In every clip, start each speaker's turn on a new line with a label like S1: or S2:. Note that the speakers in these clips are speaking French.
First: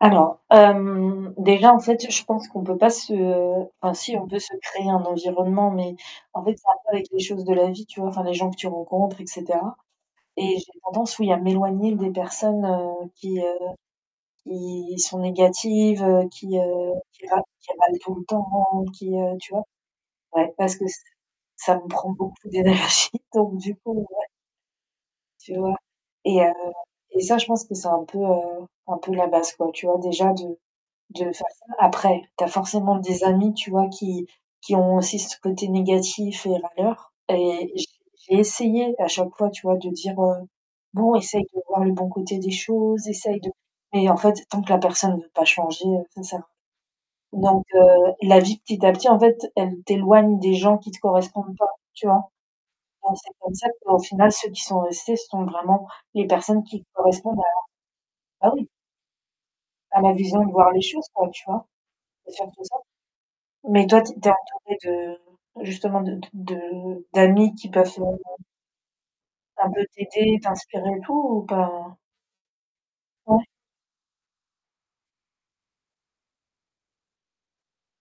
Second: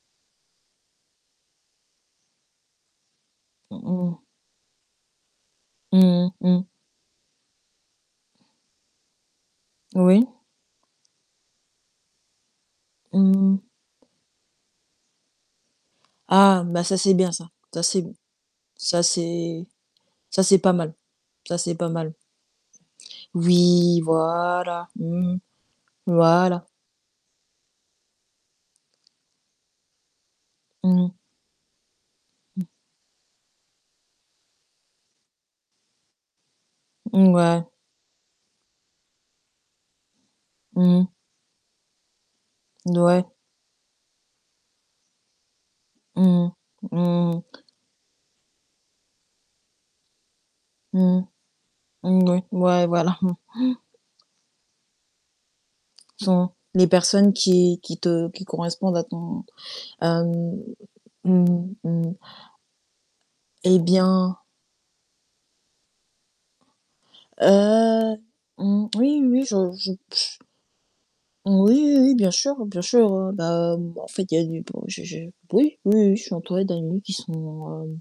S1: Alors, hem, déjà en fait je pense qu'on peut pas se, heu,
S2: Mmh
S1: enfin si
S2: mh.
S1: on peut se créer un environnement, mais
S2: Mmh
S1: en
S2: mh.
S1: fait
S2: Mmh.
S1: c'est un peu avec les choses de la vie tu vois? Enfin, les gens que tu rencontres et cetera,
S2: Oui.
S1: et j'ai tendance, oui, à m'éloigner des personnes, heu, qui, heu,
S2: Mmh.
S1: qui sont négatives, heu, qui,
S2: Ah, bah
S1: heu,
S2: ça c'est
S1: qui
S2: bien,
S1: râlent
S2: ça.
S1: qui
S2: Ça
S1: râlent
S2: c'est b
S1: tout le temps,
S2: ça
S1: qui, heu, tu vois?
S2: c'est ça
S1: Ouais,
S2: c'est pas
S1: parce que
S2: mal
S1: ç
S2: ça c'est
S1: ça me
S2: pas
S1: prend
S2: mal.
S1: beaucoup d'énergie, donc du coup,
S2: Oui,
S1: ouais.
S2: voilà. Mmh mh,
S1: Tu vois? Et heu,
S2: voilà.
S1: et ça je pense que c'est un peu, heu, un peu la base, quoi, tu vois, déjà de
S2: Mmh mh.
S1: de faire ça. Après tu as
S2: Mmh.
S1: forcément des amis tu vois, qui qui ont aussi ce côté négatif et râleur,
S2: Mouais.
S1: et j j'ai essayé à chaque fois, tu vois, de dire, heu:
S2: Mmh mh.
S1: «Bon essaye de voir le bon côté des
S2: D
S1: choses,
S2: ouais.
S1: essaye de», mais en fait, tant que la personne veut pas changer, heu c'est ça.
S2: Mmh mh. Mmh.
S1: Donc, heu, la vie petit à petit en fait, elle t'éloigne des gens qui te
S2: Mmh.
S1: correspondent pas, tu
S2: Mmh,
S1: vois?
S2: oui. Ouais,
S1: Donc,
S2: voilà,
S1: c'est
S2: mmh.
S1: comme ça qu'au final, ceux qui sont restés, ce sont vraiment les
S2: Sont
S1: personnes qui
S2: les personnes
S1: correspondent à
S2: qui qui te qui
S1: ah oui!
S2: correspondent à ton,
S1: à la vision de
S2: hem,
S1: voir les choses, quoi, tu
S2: mmh
S1: vois?
S2: mh, mmh mh
S1: C'est surtout ça.
S2: Eh
S1: Mais toi tu es tu es
S2: bien
S1: entourée de justement, de de de d'amis qui peuvent,
S2: Heu,
S1: heu
S2: mmh, oui, oui, oui. Je
S1: ça peut
S2: je oui,
S1: t'aider, t'inspirer et tout ou pas?
S2: oui, oui, bien sûr bien sûr, heu,
S1: Ouais.
S2: bah en fait, il y a du bon, j'ai j'ai oui, oui, oui, je suis entourée d'amis qui sont, hem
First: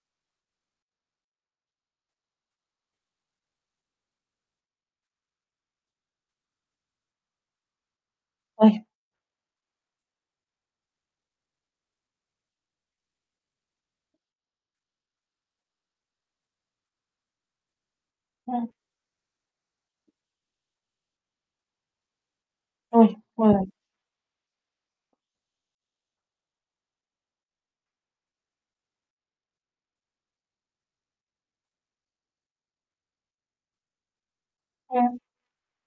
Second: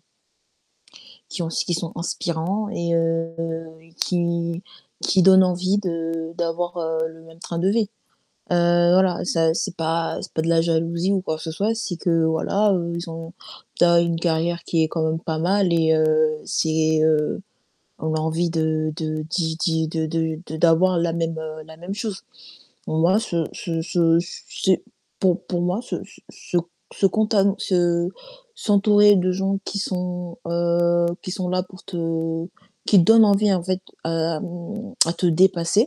S2: qui ont s qui sont inspirants et heu, qui qui donnent envie de d'avoir, heu, le même train de vie.
S1: Ouais.
S2: Heu, voilà, ça c'est pas c'est pas de la jalousie ou quoi que ce soit, c'est que, voilà, heu, ils ont tu as une carrière qui est quand même pas mal et heu, c'est heu, on a envie
S1: Mmh.
S2: de de d'y d'y de de de d'avoir la même, heu, la même chose.
S1: Oui.
S2: Moi ce
S1: Ouais, ouais.
S2: ce ce c c'est, pour pour moi se se se c se contam se s'entourer de gens qui sont, heu, qui sont là pour te qui donnent envie en fait à, mmh, à
S1: Ouais.
S2: te dépasser.